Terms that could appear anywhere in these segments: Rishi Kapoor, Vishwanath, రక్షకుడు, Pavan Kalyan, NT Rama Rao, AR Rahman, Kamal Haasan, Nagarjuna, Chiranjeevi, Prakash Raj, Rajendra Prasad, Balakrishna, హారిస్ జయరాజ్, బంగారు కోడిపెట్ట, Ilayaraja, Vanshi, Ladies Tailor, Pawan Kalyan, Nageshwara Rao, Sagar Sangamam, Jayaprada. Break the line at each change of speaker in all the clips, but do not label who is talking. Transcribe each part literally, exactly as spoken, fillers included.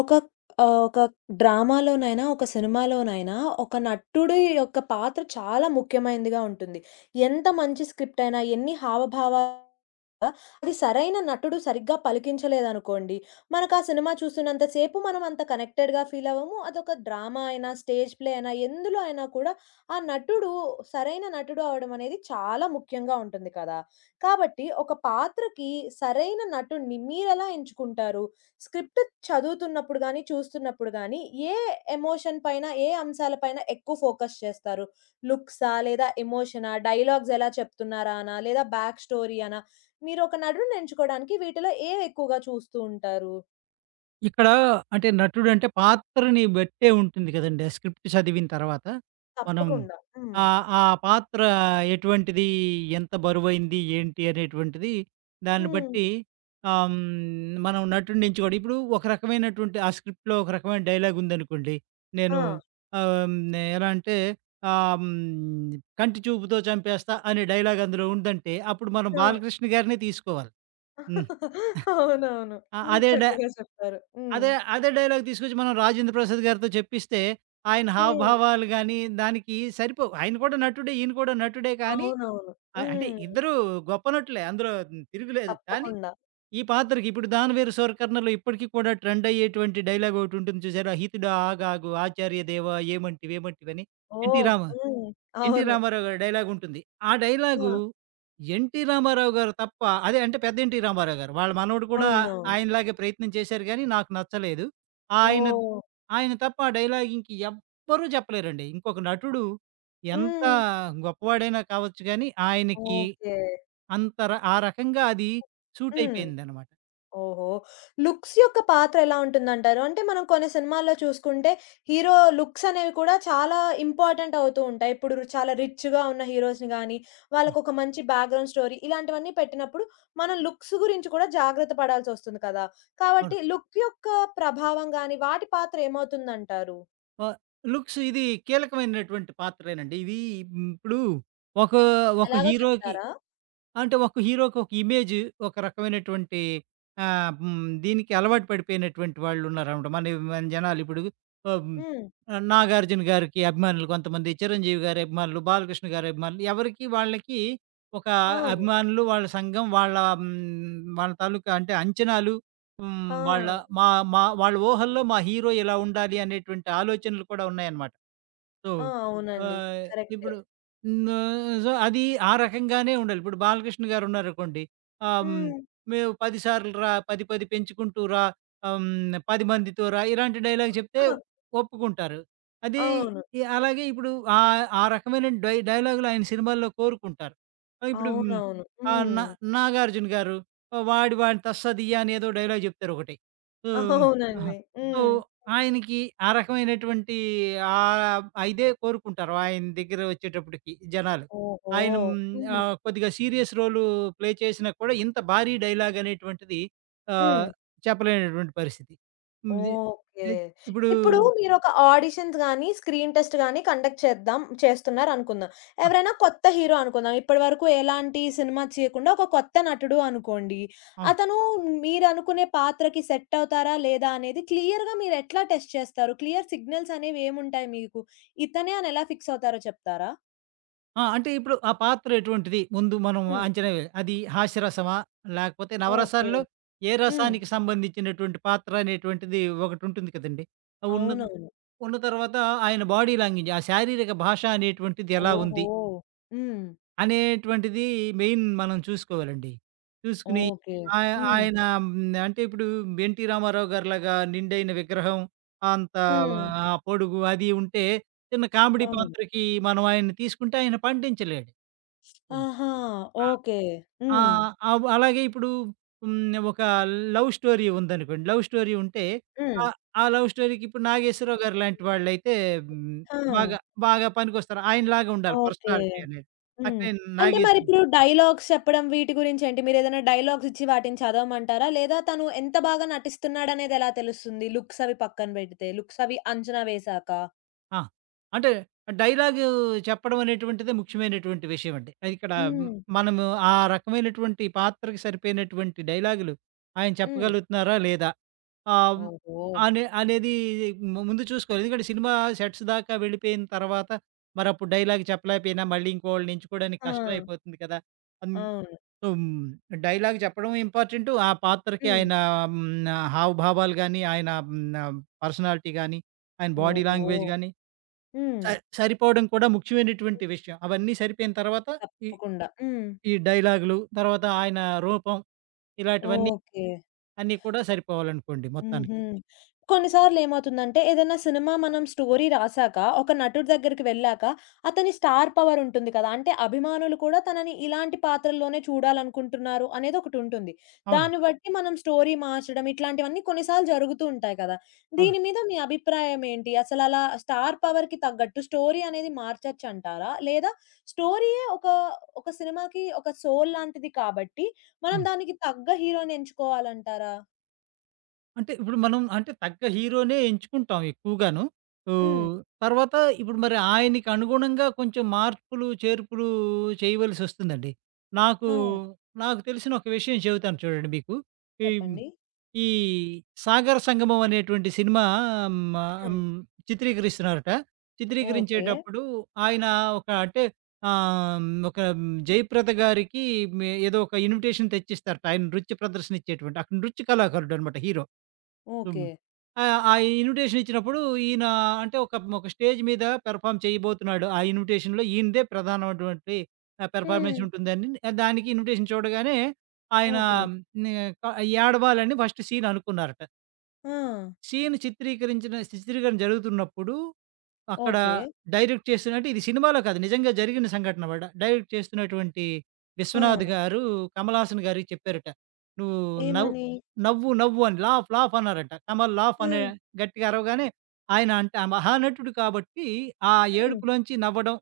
ఒక ఆహ్, ఒక డ్రామాలోనైనా, ఒక సినిమాలోనైనా ఒక నటుడి యొక్క పాత్ర చాలా ముఖ్యమైనదిగా ఉంటుంది. ఎంత మంచి స్క్రిప్ట్ అయినా, ఎన్ని హావభావాలు ఉన్నా, అది సరైన నటుడు సరిగ్గా పలికించలేదనుకోండి, మనకా సినిమా చూస్తున్నంత సేపు మనం అంత కనెక్టెడ్‌గా ఫీల్ అవ్వము. అదొక డ్రామా అయినా, స్టేజ్ ప్లే అయినా, ఎందులో అయినా కూడా ఆ నటుడు సరైన నటుడు అవ్వడం అనేది చాలా ముఖ్యంగా ఉంటుంది కదా! కాబట్టి ఒక పాత్రకి సరైన నటుడిని మీరెలా ఎంచుకుంటారు? స్క్రిప్ట్ చదువుతున్నప్పుడు గాని, చూస్తున్నప్పుడు గాని, ఏ ఎమోషన్ పైన, ఏ అంశాల పైన ఎక్కువ ఫోకస్ చేస్తారు? లుక్సా? లేదా ఎమోషనా? డైలాగ్స్ ఎలా చెప్తున్నారా అనా? లేదా బ్యాక్ స్టోరీ అనా? మీరొక నటుడిని ఎంచుకోవడానికి వీటిలో ఏవి ఎక్కువగా చూస్తూ ఉంటారు?
ఇక్కడ అంటే నటుడు అంటే పాత్రని బట్టే ఉంటుంది కదండీ. ఆ స్క్రిప్ట్ చదివిన తర్వాత మనం
తప్పకుండా. హ్మ్.
ఆహ్, ఆ పాత్ర ఎటువంటిది, ఎంత బరువైంది, ఏంటి అనేటువంటిది దాన్ని
హ్మ్.
బట్టి ఆహ్, హ్మ్, మనం నటుడిని ఎంచుకోవడం. ఇప్పుడు ఒక రకమైనటువంటి ఆ స్క్రిప్ట్‌లో ఒక రకమైన డైలాగ్ ఉందనుకోండి.
ఆ!
నేను ఆహ్, హ్మ్, ఎలా అంటే ఆహ్, హ్మ్, "కంటి చూపుతో చంపేస్తా" అనే డైలాగ్ అందులో ఉందంటే అప్పుడు మనం
ఆ!
బాలకృష్ణ గారినే తీసుకోవాలి. హ్మ్.
అవునవును.
అ
హ్మ్.
అదే డ
చక్కగా చెప్పారు. హ్మ్.
అదే, అదే డైలాగ్ తీసుకొచ్చి మనం 'రాజేంద్ర ప్రసాద్' గారితో చెప్పిస్తే, ఆయన
హ్మ్.
హావభావాలు గానీ, దానికి సరిపోవు. ఆయన కూడా నటుడే, ఈయన కూడా నటుడే కానీ
అవునవును.
ఆహ్, అంటే
హ్మ్.
ఇద్దరూ గొప్ప నటులే. అందులో తిరుగులేదు. కానీ
తప్పకుండా.
ఈ పాత్రకి ఇప్పుడు 'దానవీర శూరకర్ణ'లో ఇప్పటికి కూడా ట్రెండ్ అయ్యేటువంటి డైలాగ్ ఒకటుంటుంది చూసారా? 'హితుడా ఆగాగు ఆచార్య దేవా ఏమంటివి ఏమంటివి' అని. ఎన్టీ
ఓహ్!
రామ
హ్మ్.
ఎన్టీ
అవును.
రామారావు గారి డైలాగ్ ఉంటుంది. ఆ డైలాగు
ఆ!
ఎన్టీ రామారావు గారు తప్ప అదే అంటే పెద్ద ఎన్టీ రామారావు గారు. వాళ్ళ మనవడు కూడా
అవునవును.
ఆయనలాగే ప్రయత్నం చేశారు గానీ, నాకు నచ్చలేదు. ఆయన
ఓహ్!
ఆయన తప్ప ఆ డైలాగ్ ఇంక ఎవ్వరూ చెప్పలేరండి. ఇంకొక నటుడు ఎంత
హ్మ్.
గొప్పవాడైనా కావచ్చు గానీ, ఆయనకి
ఓకే.
అంత ర ఆ రకంగా అది సూట్
హ్మ్.
అయిపోయిందనమాట.
ఓహో! లుక్స్ యొక్క పాత్ర ఎలా ఉంటుందంటారు? అంటే మనం కొన్ని సినిమాల్లో చూసుకుంటే హీరో లుక్స్ అనేవి కూడా చాలా ఇంపార్టెంట్ అవుతూ ఉంటాయి. ఇప్పుడు చాలా రిచ్‌గా ఉన్న హీరోస్‌ని గాని,
ఆ!
వాళ్ళకొక మంచి బ్యాక్‌గ్రౌండ్ స్టోరీ ఇలాంటివన్నీ పెట్టినప్పుడు మనం లుక్స్ గురించి కూడా జాగ్రత్త పడాల్సొస్తుంది కదా!
అవును.
కాబట్టి లుక్ యొక్క ప్రభావం గాని, వాటి పాత్ర ఏమవుతుందంటారు?
ఆహ్, లుక్స్ ఇది కీలకమైనటువంటి పాత్రేనండి. ఇది ఇప్పుడు ఒక ఒక
ఎలాగో
హీరోకి
చెప్తారా?
అంటే ఒక హీరోకి ఒక ఇమేజ్, ఒక రకమైనటువంటి ఆహ్, హ్మ్. దీనికి అలవాటు పడిపోయినటువంటి వాళ్ళున్నారనమాట. మన మన జనాలిప్పుడు ఆహ్, హ్మ్,
హ్మ్.
'నాగార్జున' గారికి అభిమానులు కొంతమంది, 'చిరంజీవి' గారి అభిమానులు, 'బాలకృష్ణ' గారి అభిమానులు ఎవరికి వాళ్ళకి ఒక
అవును.
అభిమానులు, వాళ్ళ సంఘం, వాళ్ళ హ్మ్, వాళ్ళ తాలూకా అంటే అంచనాలు,
ఆ!
హ్మ్, వాళ్ళ మా మా వాళ్ళ ఊహల్లో మా హీరో ఇలా ఉండాలి అనేటువంటి ఆలోచనలు కూడా ఉన్నాయన్నమాట. సో,
ఆ! అవునండి.
ఆహ్,
కరెక్టే.
ఇప్పుడు న సో, అది ఆ రకంగానే ఉండాలి. ఇప్పుడు బాలకృష్ణ గారున్నారనుకోండి. ఆహ్, హ్మ్,
హ్మ్.
"మేము పది సార్లు రా, పది పది పెంచుకుంటూ రా, ఆహ్, హ్మ్, పది మందితో రా" ఇలాంటి డైలాగ్ చెప్తే ఒప్పుకుంటారు. అది
అవును.
ఇ అలాగే ఇప్పుడు ఆహ్, ఆ రకమైన డై డైలాగులు ఆయన సినిమాల్లో కోరుకుంటారు. ఆహ్, ఇప్పుడు హ్మ్,
అవునవును.
ఆహ్,
హ్మ్.
నా 'నాగార్జున' గారు, ఆ, "వాడి వాడిని తస్సదియ్య" అని ఏదో డైలాగ్ చెప్తారు ఒకటి. సో, ఆహా!
అవునండి.
సో,
హ్మ్.
ఆయనకి ఆ రకమైనటువంటి ఆహ్, ఆ ఇదే కోరుకుంటారు. ఆయన దగ్గర వచ్చేటప్పటికి జనాలు.
ఓహో!
ఆయన హ్మ్,
హ్మ్.
ఆహ్, కొద్దిగా సీరియస్ రోలు ప్లే చేసినా కూడా ఇంత భారీ డైలాగ్ అనేటువంటిది ఆహ్,
హ్మ్.
చెప్పలేనటువంటి పరిస్థితి. హ్మ్. ఇది
ఓకే.
ఇది ఇప్పుడు
ఇప్పుడు మీరొక ఆడిషన్స్ గాని, స్క్రీన్ టెస్ట్ గాని కండక్ట్ చేద్దాం చేస్తున్నారనుకుందాం.
ఆ!
ఎవరైనా కొత్త హీరో అనుకుందాం. ఇప్పటివరకు ఎలాంటి సినిమా చేయకుండా ఒక కొత్త నటుడు అనుకోండి.
అవును.
అతను మీరనుకునే పాత్రకి సెట్ అవుతారా? లేదా? అనేది క్లియర్‌గా మీరెట్లా టెస్ట్ చేస్తారు? క్లియర్ సిగ్నల్స్ అనేవేముంటాయి మీకు? ఇతనే అని ఎలా ఫిక్స్ అవుతారో చెప్తారా?
ఆ! అంటే ఇప్పుడు ఆ పాత్ర ఎటువంటిది? ముందు మనం
హ్మ్.
అంచనా వేయాలి. అది హాస్యరసమా? లేకపోతే
ఓకే.
నవరసాల్లో ఏ
హ్మ్.
రసానికి సంబంధించినటువంటి పాత్ర అనేటువంటిది ఒకటుంటుంది కదండీ! ఉన్న
అవునవును.
ఉన్న తర్వాత ఆయన బాడీ లాంగ్వేజ్, ఆ శారీరక భాష అనేటువంటిది ఎలా
ఓహో!
ఉంది?
హ్మ్.
అనేటువంటిది మెయిన్ మనం చూసుకోవాలండి. చూసుకుని
ఓకే.
ఆయ
హ్మ్.
ఆయన హ్మ్, అంటే ఇప్పుడు 'ఎన్టీ రామారావు' గారిలాగా నిండైన విగ్రహం అంత
హ్మ్.
ఆ పొడుగు అది ఉంటే చిన్న కామెడీ
అవును.
పాత్రకి మనం ఆయన్ని తీసుకుంటే ఆయన పండించలేడు. హ్మ్.
ఆహా!
ఆహ్,
ఓకే. హ్మ్.
ఆహ్, అవ్ అలాగే ఇప్పుడు హ్మ్, ఒక లవ్ స్టోరీ ఉందనుకోండి. లవ్ స్టోరీ ఉంటే
హ్మ్.
ఆహ్, ఆ లవ్ స్టోరీకి ఇప్పుడు 'నాగేశ్వరరావు' గారు లాంటి వాళ్ళైతే హ్మ్,
ఆ!
బాగా బాగా పనికొస్తారు. ఆయనలాగా ఉండాలి
ఓకే.
పర్సనాలిటీ అనేది.
హ్మ్.
అట్లే
అంటే
'నాగేశ్'
మరిప్పుడు డైలాగ్స్ చెప్పడం వీటి గురించేంటి? మీరేదైనా డైలాగ్స్ ఇచ్చి వాటిని చదవమంటారా? లేదా తను ఎంత బాగా నటిస్తున్నాడనేది ఎలా తెలుస్తుంది? లుక్స్ అవి పక్కన బెడితే. లుక్స్ అవి అంచనా వేశాక.
ఆ! అంటే డైలాగు చెప్పడం అనేటువంటిదే ముఖ్యమైనటువంటి విషయం అండి. అది ఇక్కడ హ్మ్,
హ్మ్.
మనము ఆ రకమైనటువంటి పాత్రకి సరిపోయినటువంటి డైలాగులు ఆయన
హ్మ్.
చెప్పగలుగుతున్నారా లేదా? ఆహ్,
ఓహో!
అనే అనేది ము ముందు చూసుకోవాలి. ఎందుకంటే సినిమా సెట్స్ దాకా వెళ్ళిపోయిన తర్వాత మరప్పుడు డైలాగ్ చెప్పలేకపోయినా మళ్ళీ ఇంకోళ్ళని ఎంచుకోవడానికి
ఆ!
కష్టమైపోతుంది కదా! అన్
అవును.
సో, హ్మ్, డైలాగ్ చెప్పడం ఇంపార్టెంటు. ఆ పాత్రకి
హ్మ్.
ఆయన హ్మ్, హావభావాలు గాని, ఆయన హ్మ్, ఆహ్, పర్సనాలిటీ గాని, ఆయన బాడీ
ఓహో!
లాంగ్వేజ్ గాని స
హ్మ్.
సరిపోవడం కూడా ముఖ్యమైనటువంటి విషయం. అవన్నీ సరిపోయిన తర్వాత ఈ
తప్పకుండా. హ్మ్.
ఈ డైలాగులు, తర్వాత ఆయన రూపం ఇలాంటివన్నీ
ఓకే.
అన్నీ కూడా సరిపోవాలనుకోండి
హుహు.
మొత్తానికి.
కొన్నిసార్లు ఏమవుతుందంటే ఏదైనా సినిమా మనం స్టోరీ రాసాక, ఒక నటుడి దగ్గరికి వెళ్ళాక అతని స్టార్ పవర్ ఉంటుంది కదా! అంటే అభిమానులు కూడా తనని ఇలాంటి పాత్రల్లోనే చూడాలనుకుంటున్నారు అనేది ఒకటుంటుంది.
అవునండి.
దాన్ని బట్టి మనం స్టోరీ మార్చడం ఇట్లాంటివన్నీ కొన్నిసార్లు జరుగుతూ ఉంటాయి కదా!
అవును.
దీని మీద మీ అభిప్రాయం ఏంటి? అసలలా స్టార్ పవర్‌కి తగ్గట్టు స్టోరీ అనేది మార్చొచ్చంటారా? లేదా స్టోరీయే ఒక, ఒక సినిమాకి ఒక సోల్ లాంటిది కాబట్టి మనం
అవును.
దానికి తగ్గ హీరో‌ని ఎంచుకోవాలంటారా?
అంటే ఇప్పుడు మనం అంటే తగ్గ హీరోనే ఎంచుకుంటాం ఎక్కువగాను.
హ్మ్.
ఓహ్! తర్వాత ఇప్పుడు మరి ఆయనకి అనుగుణంగా కొంచెం మార్పులు, చేర్పులు చేయవలసొస్తుందండి. నాకు
ఆ!
నాకు తెలిసిన ఒక విషయం చెబుతాను చూడండి మీకు. ఈ
చెప్పండి.
ఈ 'సాగర సంగమం' అనేటువంటి సినిమా హ్మ్, ఆహ్,
హ్మ్.
చిత్రీకరిస్తున్నారట.
ఓకే.
చిత్రీకరించేటప్పుడు ఆయన ఒక అంటే ఆహ్, ఒక జయప్రద గారికి మే ఏదో ఒక ఇన్విటేషన్ తెచ్చిస్తారట. ఆయన నృత్య ప్రదర్శన ఇచ్చేటువంటి అక్కడ నృత్య కళాకారుడనమాట హీరో. హ్మ్.
ఓకే.
ఆహ్, ఆ ఇన్విటేషన్ ఇచ్చినప్పుడు ఈయన అంటే ఒక ఒక స్టేజ్ మీద పెర్ఫార్మ్ చేయబోతున్నాడు. ఆ ఇన్విటేషన్‌లో ఈయనదే ప్రధానమైనటువంటి ఆహ్,
హ్మ్.
పెర్ఫార్మెన్స్ ఉంటుందని దానికి ఇన్విటేషన్ చూడగానే ఆయన
ఓకే.
నే క ఏడవాలని ఫస్ట్ సీన్ అనుకున్నారట.
ఆ!
సీన్ చిత్రీకరించిన చిత్రీకరణ జరుగుతున్నప్పుడు అక్కడ
ఓకే.
డైరెక్ట్ చేస్తున్నట్టు ఇది సినిమాలో కాదు. నిజంగా జరిగిన సంఘటన మాట. డైరెక్ట్ చేస్తున్నటువంటి
ఆ!
విశ్వనాథ్ గారు, కమల్ హాసన్ గారికి చెప్పారట. "నువ్వు నవ్వు,
ఏమని?
నవ్వు నవ్వు" అని లాఫ్ లాఫ్ అన్నారట. కమల్ లాఫ్ అనే
ఆ!
గట్టిగా అరవగానే ఆయన అంటే ఆ మహానటుడు కాబట్టి ఆ
హ్మ్.
ఏడుపులోంచి నవ్వడం,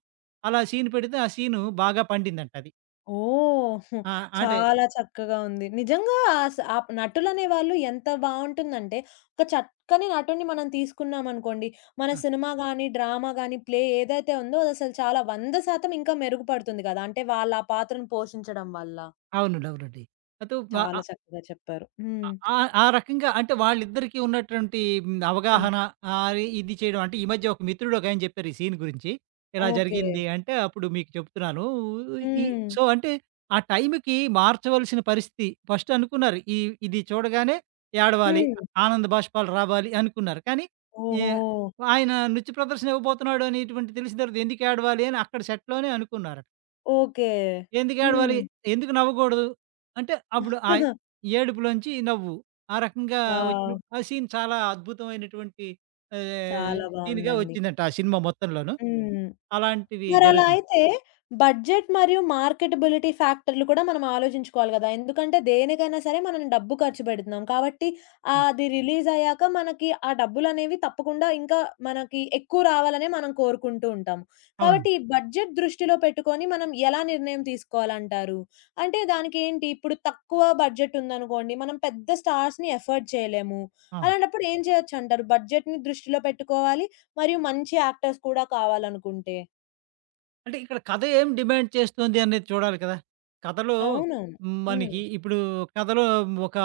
అలా సీన్ పెడితే ఆ సీను బాగా పండిందంట అది.
ఓహ్!
ఆ! అంటే
చాలా చక్కగా ఉంది. నిజంగా అస ఆ నటులనే వాళ్ళు ఎంత బావుంటుందంటే, ఒక చక్కని నటుడిని మనం తీసుకున్నామనుకోండి, మన
ఆ!
సినిమా గాని, డ్రామా గాని, ప్లే ఏదైతే ఉందో అదసలు చాలా వంద శాతం ఇంకా మెరుగుపడుతుంది గదా! అంటే వాళ్ళా పాత్రను పోషించడం వల్ల.
అవునండి. అవునండి. అటు వ
చాలా చక్కగా చెప్పారు.
ఆ
హ్మ్.
ఆ ఆ రకంగా అంటే వాళ్ళిద్దరికీ ఉన్నటువంటి హ్మ్,
హ్మ్.
అవగాహన ఆహ్, ఇది చేయడం అంటే ఈ మధ్య ఒక మిత్రుడు ఒకాయన చెప్పారు ఈ సీన్ గురించి. ఇలా
ఓకే.
జరిగింది అంటే అప్పుడు మీకు చెప్తున్నాను. ఈ
హ్మ్.
సో, అంటే ఆ టైంకి మార్చవలసిన పరిస్థితి ఫస్ట్ అనుకున్నారు. ఈ ఇది చూడగానే ఏడవాలి,
హ్మ్.
ఆనంద బాష్పాలు రావాలి అనుకున్నారు. కానీ ఏ
ఓహో!
ఆయన నృత్య ప్రదర్శన ఇవ్వబోతున్నాడు అనేటువంటిది తెలిసిన తర్వాత ఎందుకు ఏడవాలి అని అక్కడ సెట్‌లోనే అనుకున్నారు.
ఓకే.
ఎందుకు
హ్మ్.
ఏడవాలి? ఎందుకు నవ్వకూడదు? అంటే
హ్మ్.
అప్పుడు ఆ ఏడుపులోంచి నవ్వు. ఆ రకంగా వచ్చిన
వావ్!
ఆ సీన్ చాలా అద్భుతమైనటువంటి ఆహ్,
చాలా
సీన్‌గా
బావుందండి.
వచ్చిందంట ఆ సినిమా మొత్తంలోను.
హ్మ్.
అలాంటివి
మరలా
జరుగుతుంది.
అయితే బడ్జెట్ మరియు మార్కెటబిలిటీ ఫ్యాక్టర్‌లు కూడా మనం ఆలోచించుకోవాలి గదా! ఎందుకంటే దేనికైనా సరే మనం డబ్బు ఖర్చు పెడుతున్నాం. కాబట్టి ఆ
ఆ!
అది రిలీజ్ అయ్యాక మనకి ఆ డబ్బులనేవి తప్పకుండా ఇంకా మనకి ఎక్కువ రావాలనే మనం కోరుకుంటూ ఉంటాము.
అవునండి.
కాబట్టి ఈ బడ్జెట్ దృష్టిలో పెట్టుకొని మనం ఎలా నిర్ణయం తీసుకోవాలంటారు? అంటే దానికేంటి ఇప్పుడు తక్కువ బడ్జెట్ ఉందనుకోండి. మనం పెద్ద స్టార్స్‌ని ఎఫర్డ్ చేయలేము.
ఆ!
అలాంటప్పుడు ఏం చేయొచ్చంటారు? బడ్జెట్‌ని దృష్టిలో పెట్టుకోవాలి. మరియు మంచి యాక్టర్స్ కూడా కావాలనుకుంటే.
అంటే ఇక్కడ కథ ఏం డిమాండ్ చేస్తుంది అనేది చూడాలి కదా! కథలో
అవునవును. హ్మ్.
మనకి ఇప్పుడు కథలో ఒక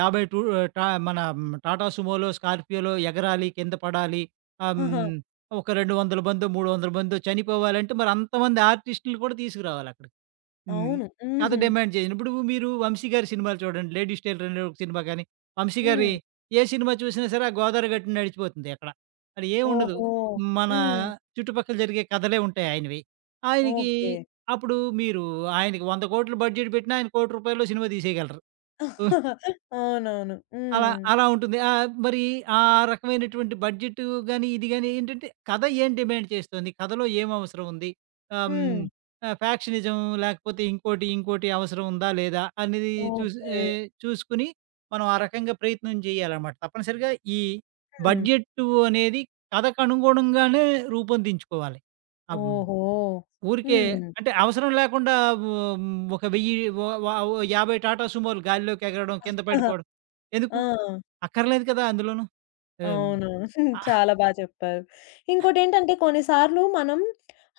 యాభై టూ టా మన టాటా సుమోలో, స్కార్పియోలో ఎగరాలి, కింద పడాలి. ఆహ్,
ఆహా!
హ్మ్. ఒక రెండు వందల మందో, మూడు వందల మందో చనిపోవాలంటే మరి అంతమంది ఆర్టిస్ట్‌లు కూడా తీసుకురావాలక్కడ. హ్మ్.
అవును.
కథ
హుహు.
డిమాండ్ చేసింది. ఇప్పుడు మీరు 'వంశీ' గారి సినిమాలు చూడండి. 'లేడీస్ టైలర్' అనే ఒక సినిమా గాని, 'వంశీ' గారి
హ్మ్.
ఏ సినిమా చూసినా సరే, ఆ గోదావరి గట్టున నడిచిపోతుంది అక్కడ. అక్కడ ఏముండదు.
ఓహో!
మన
హ్మ్.
చుట్టుపక్కల జరిగే కథలే ఉంటాయి ఆయనవి. ఆయనకి
ఓకే.
అప్పుడు మీరు ఆయనకి వంద,సున్నా సున్నా,సున్నా సున్నా వేల కోట్ల బడ్జెట్ పెట్టినా, ఆయన రూ. ఒక,సున్నా సున్నా,సున్నా సున్నా వేల సినిమా తీసేయగలరు.
అవునవును.
అలా
హ్మ్.
అలా ఉంటుంది. ఆహ్, మరి ఆ రకమైనటువంటి బడ్జెట్ గాని, ఇది గాని ఏంటంటే కథ ఏం డిమాండ్ చేస్తుంది? కథలో ఏం అవసరం ఉంది? ఆహ్,
హ్మ్.
హ్మ్. ఆహ్, ఫ్యాక్షనిజం లేకపోతే ఇంకోటి, ఇంకోటి అవసరం ఉందా? లేదా? అనేది చూసి
ఓకే.
ఆహ్, చూసుకొని మనం ఆ రకంగా ప్రయత్నం చేయాలన్నమాట. తప్పనిసరిగా ఈ
హ్మ్.
బడ్జెట్టు అనేది కథకు అనుగుణంగానే రూపొందించుకోవాలి. ఆహ్, హ్మ్.
ఓహో!
ఊరికే
హ్మ్.
అంటే అవసరం లేకుండా ఓ ఒక వెయ్యి వ వ ఓ యాభై టాటా సుమోలు గాలిలోకి ఎగరడం, కింద పడిపోవడం ఎందుకు?
ఆ!
అక్కర్లేదు కదా! అందులోను. ఆహ్,
అవునవును.
ఆ!
చాలా బా చెప్పారు. ఇంకోటేంటంటే కొన్నిసార్లు మనం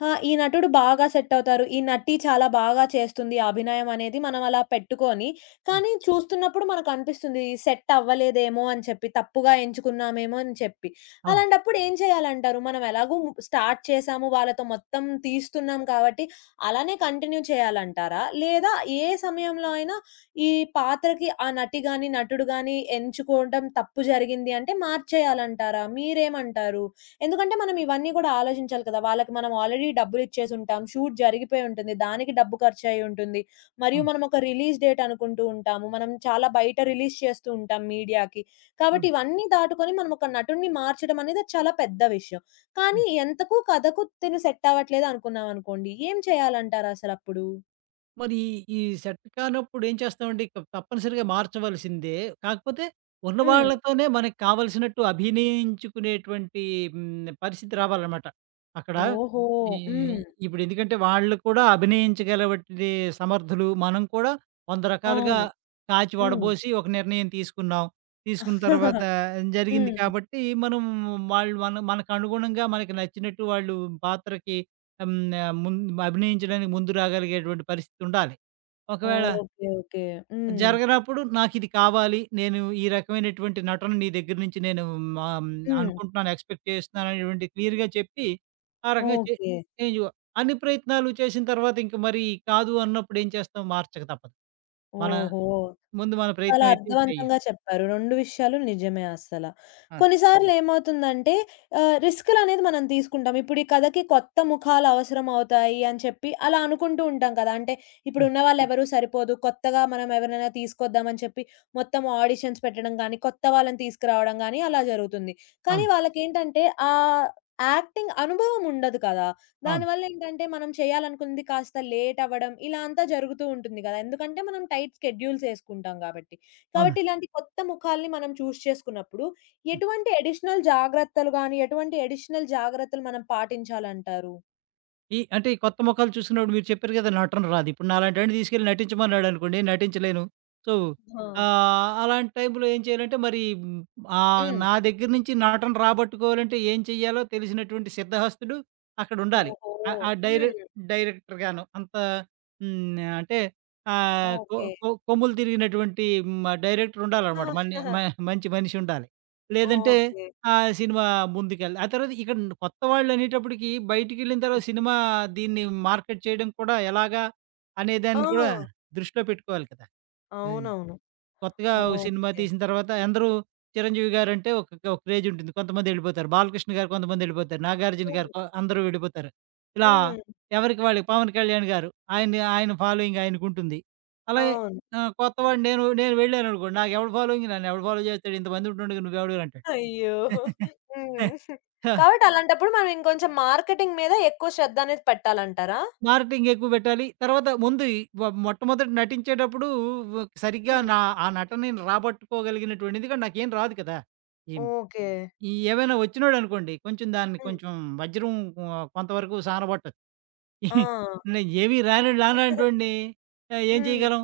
ఆ! ఈ నటుడు బాగా సెట్ అవుతారు. ఈ నటి చాలా బాగా చేస్తుంది ఆ అభినయం అనేది మనం అలా పెట్టుకొని,
ఆ,
కానీ చూస్తున్నప్పుడు మనకనిపిస్తుంది సెట్ అవ్వలేదేమో అని చెప్పి, తప్పుగా ఎంచుకున్నామేమో అని చెప్పి.
అవును.
అలాంటప్పుడు ఏం చేయాలంటారు? మనం ఎలాగో స్టార్ట్ చేసాము, వాళ్ళతో మొత్తం తీస్తున్నాం కాబట్టి అలానే కంటిన్యూ చేయాలంటారా? లేదా ఏ సమయంలో అయినా ఈ పాత్రకి ఆ నటి గాని, నటుడు గాని ఎంచుకోవడం తప్పు జరిగింది అంటే మార్చేయాలంటారా? మీరేమంటారు? ఎందుకంటే మనం ఇవన్నీ కూడా ఆలోచించాలి కదా! వాళ్ళకి మనం ఆల్రెడీ డబ్బులిచ్చేసుంటాం. షూట్ జరిగిపోయి ఉంటుంది. దానికి డబ్బు ఖర్చయ్యి ఉంటుంది. మరియు
అవును.
మనం ఒక రిలీజ్ డేట్ అనుకుంటూ ఉంటాము. మనం చాలా బయట రిలీజ్ చేస్తూ ఉంటాం మీడియాకి. కాబట్టి
అవును.
ఇవన్నీ దాటుకొని మనం ఒక నటుడిని మార్చడం అనేది అది చాలా పెద్ద విషయం. కానీ
అవును.
ఎంతకు కథకు తిను సెట్ అవ్వట్లేదు అనుకున్నామనుకోండి. ఏం చేయాలంటారసలప్పుడు?
మరి ఈ సెట్ కానప్పుడు ఏం చేస్తామండి? ఇక తప్పనిసరిగా మార్చవలసిందే. కాకపోతే ఉన్న
హ్మ్.
వాళ్ళతోనే మనకు కావాల్సినట్టు అభినయించుకునేటువంటి హ్మ్, పరిస్థితి రావాలనమాట. అక్కడ
ఓహో!
ఈ
హ్మ్.
ఇప్పుడు ఎందుకంటే వాళ్ళు కూడా అభినయించగలవంటి సమర్థులు. మనం కూడా వంద రకాలుగా
అవును.
కాచి
హ్మ్.
వడబోసి ఒక నిర్ణయం తీసుకున్నాం. తీసుకున్న తర్వాత జరిగింది
హ్మ్.
కాబట్టి మనం వాళ్ళు మన మనకు అనుగుణంగా మనకు నచ్చినట్టు వాళ్ళు పాత్రకి హ్మ్. ఆహ్, ముందు అభినయించడానికి ముందు రాగలిగేటువంటి పరిస్థితి ఉండాలి. ఒకవేళ
ఓకే. ఓకే. హ్మ్.
జరగనప్పుడు నాకిది కావాలి. నేను ఈ రకమైనటువంటి నటన నీ దగ్గర నుంచి నేను ఆహ్,
హ్మ్.
అనుకుంటున్నాను, ఎక్స్‌పెక్ట్ చేస్తున్నాను అనేటువంటి క్లియర్‌గా చెప్పి, ఆ రకంగా చే
ఓకే.
చేంజ్ కో- అన్ని ప్రయత్నాలు చేసిన తర్వాత ఇంక మరి కాదు అన్నప్పుడు ఏం చేస్తాం? మార్చక తప్పదు. మన
ఓహో!
ముందు మన
చాలా
ప్రయత్నం అయితే చెయ్యాలి.
అర్థవంతంగా చెప్పారు. రెండు విషయాలు నిజమే అస్సల.
అవును.
కొన్నిసార్లు ఏమవుతుందంటే ఆహ్, రిస్కులనేది మనం తీసుకుంటాం. ఇప్పుడు ఈ కథకి కొత్త ముఖాలు అవసరం అవుతాయి అని చెప్పి అలా అనుకుంటూ ఉంటాం కదా! అంటే ఇప్పుడు
హ్మ్.
ఉన్న వాళ్ళెవరూ సరిపోదు. కొత్తగా మనం ఎవరినైనా తీసుకొద్దాం అని చెప్పి మొత్తం ఆడిషన్స్ పెట్టడం గానీ, కొత్త వాళ్ళని తీసుకురావడం గానీ అలా జరుగుతుంది. కానీ
అవును.
వాళ్ళకేంటంటే ఆహ్, యాక్టింగ్ అనుభవం ఉండదు కదా!
అవును.
దానివల్ల ఏంటంటే మనం చేయాలనుకున్నది కాస్త లేట్ అవ్వడం ఇలా అంతా జరుగుతూ ఉంటుంది గదా! ఎందుకంటే మనం టైట్ స్కెడ్యూల్స్ యేసుకుంటాం గాబట్టి.
అవునండి.
కాబట్టి
హ్మ్.
ఇలాంటి కొత్త ముఖాల్ని మనం చూస్ చేసుకున్నప్పుడు ఎటువంటి అడిషనల్ జాగ్రత్తలు గాని, ఎటువంటి అడిషనల్ జాగ్రత్తలు మనం పాటించాలంటారు?
ఈ అంటే ఈ కొత్త మొఖాలు చూసినప్పుడు మీరు చెప్పారు కదా! నటన రాదు. ఇప్పుడు నాలాంటోడిని తీసుకెళ్ళి నటించమన్నాడనుకోండి నటించలేను. సో,
ఆ!
ఆహ్, అలాంటి టైంలో ఏం చేయాలంటే మరి హ్మ్, ఆహ్,
హ్మ్.
నా దగ్గర నుంచి నటన రాబట్టుకోవాలంటే ఏం చెయ్యాలో తెలిసినటువంటి సిద్ధహస్తుడు అక్కడుండాలి.
ఓహో!
ఆహ్, ఆ ఆ డైరె
హ్మ్.
డైరెక్టర్ గాను అంత హ్మ్, అంటే ఆహ్, కొ
ఓకే.
కొ కొమ్ములు తిరిగినటువంటి మ డైరెక్టర్ ఉండాలనమాట. మన్ని
ఆహా!
మ మంచి మనిషి ఉండాలి. లేదంటే
ఓకే.
ఆ సినిమా ముందుకెళ్ళి ఆ తర్వాత ఇక్కడ కొత్త వాళ్ళు అనేటప్పటికి బయటికెళ్ళిన
హ్మ్.
తర్వాత సినిమా దీన్ని మార్కెట్ చేయడం కూడా ఎలాగా అనే
ఆ!
దాన్ని కూడా దృష్టిలో పెట్టుకోవాలి కదా! అది
అవునవును.
కొత్తగా ఒక సినిమా
ఓకే.
తీసిన తర్వాత అందరూ చిరంజీవి గారంటే ఒక ఒక క్రేజ్ ఉంటుంది. కొంతమంది ఎళ్ళిపోతారు. బాలకృష్ణ గారు కొంతమంది ఎళ్ళిపోతారు. నాగార్జున
హ్మ్.
గారు కొ అందరూ వెళ్ళిపోతారు. ఇలా
హ్మ్.
ఎవరికి వాళ్ళకి పవన్ కళ్యాణ్ గారు ఆయన్ని ఆయన ఫాలోయింగ్ ఆయనకుంటుంది. అలాగే
అవును.
ఆహ్, కొత్తవాడు నేను నేను వెళ్ళాననుకోండి. నాకెవడు ఫాలోయింగ్ నన్ను ఎవడు ఫాలో చేస్తాడు ఇంతమంది ఉంటుండగా నువ్వెవడివి అంటాడు.
అయ్యో! హ్మ్.
హా!
కాబట్టి అలాంటప్పుడు మనం ఇంకొంచెం మార్కెటింగ్ మీద ఎక్కువ శ్రద్ధ అనేది పెట్టాలంటారా?
మార్కెటింగ్ ఎక్కువ పెట్టాలి. తర్వాత ముందు ఈ వ మొట్టమొదట నటించేటప్పుడు వ సరిగ్గా
హ్మ్.
నా ఆ నటనని రాబట్టుకోగలిగినటువంటి ఎందుకంటే నాకేం రాదు కదా! ఈ
ఓకే.
ఈ ఏవైనా వచ్చినోడనుకోండి కొంచెం దాన్ని
హ్మ్.
కొంచెం వజ్రం ఆహ్, కొంతవరకు సానబట్టొచ్చు.
ఆ!
నేను ఏమీ రాని రానటువంటిని ఆహ్, ఏం
హ్మ్.
చేయగలం?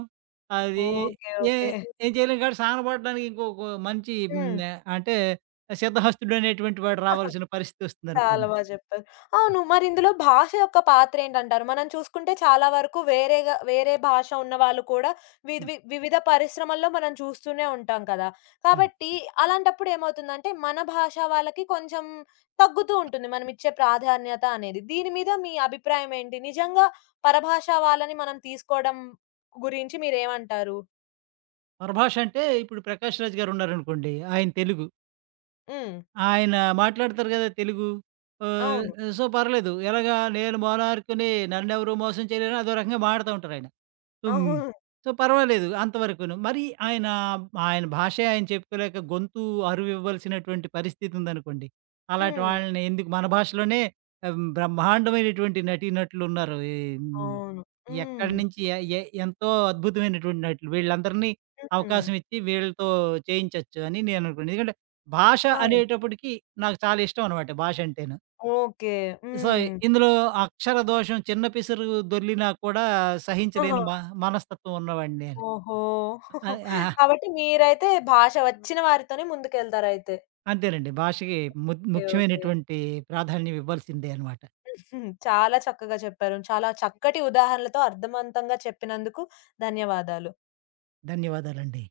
అది
ఓకే.
ఏ
ఓకే.
ఏం చేయలేం కాబట్టి సానబడడానికి ఇంకొక మంచి హ్మ్.
హ్మ్.
అంటే సిద్ధహస్తుడనేటువంటి వాడు రావాల్సిన
చాలా
పరిస్థితొస్తుందనుకోండి.
బా జెప్పారు. అవును. మరి ఇందులో భాష యొక్క పాత్రేంటంటారు? మనం చూసుకుంటే చాలా వరకు వేరేగా వేరే భాష ఉన్నవాళ్ళు కూడా
హ్మ్.
విద్వి వివిధ పరిశ్రమల్లో మనం చూస్తూనే ఉంటాం కదా!
ఆ!
కాబట్టి అలాంటప్పుడు ఏమవుతుందంటే, మన భాష వాళ్ళకి కొంచెం తగ్గుతూ ఉంటుంది. మనమిచ్చే ప్రాధాన్యత అనేది. దీని మీద మీ అభిప్రాయం ఏంటి? నిజంగా పరభాషా వాళ్ళని మనం తీసుకోవడం గురించి మీరేమంటారు?
పరభాష అంటే ఇప్పుడు 'ప్రకాష్ రాజ్' గారున్నారనుకోండి. ఆయన తెలుగు.
హ్మ్.
ఆయన మాట్లాడతారు గదా! తెలుగు. ఆహ్,
అవును.
సో, పర్లేదు. ఎలాగా నేను మోనార్క్‌ని నన్నెవరు మోసం చేయలేరని అదో రకంగా మాటతా ఉంటారాయన. హ్మ్.
అవును.
సో, పర్వాలేదు అంతవరకును. మరి ఆయన, ఆయన భాషే ఆయన చెప్పుకోలేక గొంతు అరువివ్వాల్సినటువంటి పరిస్థితి ఉందనుకోండి. అలాంటి
హ్మ్.
వాళ్ళని ఎందుకు మన భాషలోనే ఆహ్, బ్రహ్మాండమైనటువంటి నటీనటులున్నారు. ఈ హ్మ్.
అవును. హ్మ్.
ఎక్కడి నుంచి ఎ ఎ ఎంతో అద్భుతమైనటువంటి నటులు. వీళ్ళందరినీ
హ్మ్.
అవకాశం ఇచ్చి వీళ్ళతో చేయించొచ్చు అని నేననుకున్నాను. ఎందుకంటే భాష
ఆ!
అనేటప్పటికి నాకు చాలా ఇష్టం అనమాట భాష అంటేను.
ఓకే.
సో,
హ్మ్.
ఇందులో అక్షర దోషం చిన్న పిసరు దొర్లినా కూడా
ఆహా!
సహించలేని మ మనస్తత్వం ఉన్నవాడిని నేను.
ఓహో!
ఆహ్, ఆహా!
కాబట్టి మీరైతే భాష వచ్చిన వారితోనే ముందుకెళ్తారయితే.
అంతేనండి. భాషకి ము
ఓకే. ఓకే.
ముఖ్యమైనటువంటి ప్రాధాన్యం ఇవ్వాల్సిందే అనమాట.
హ్మ్. చాలా చక్కగా చెప్పారు. చాలా చక్కటి ఉదాహరణలతో అర్థవంతంగా చెప్పినందుకు ధన్యవాదాలు.
ధన్యవాదాలండి.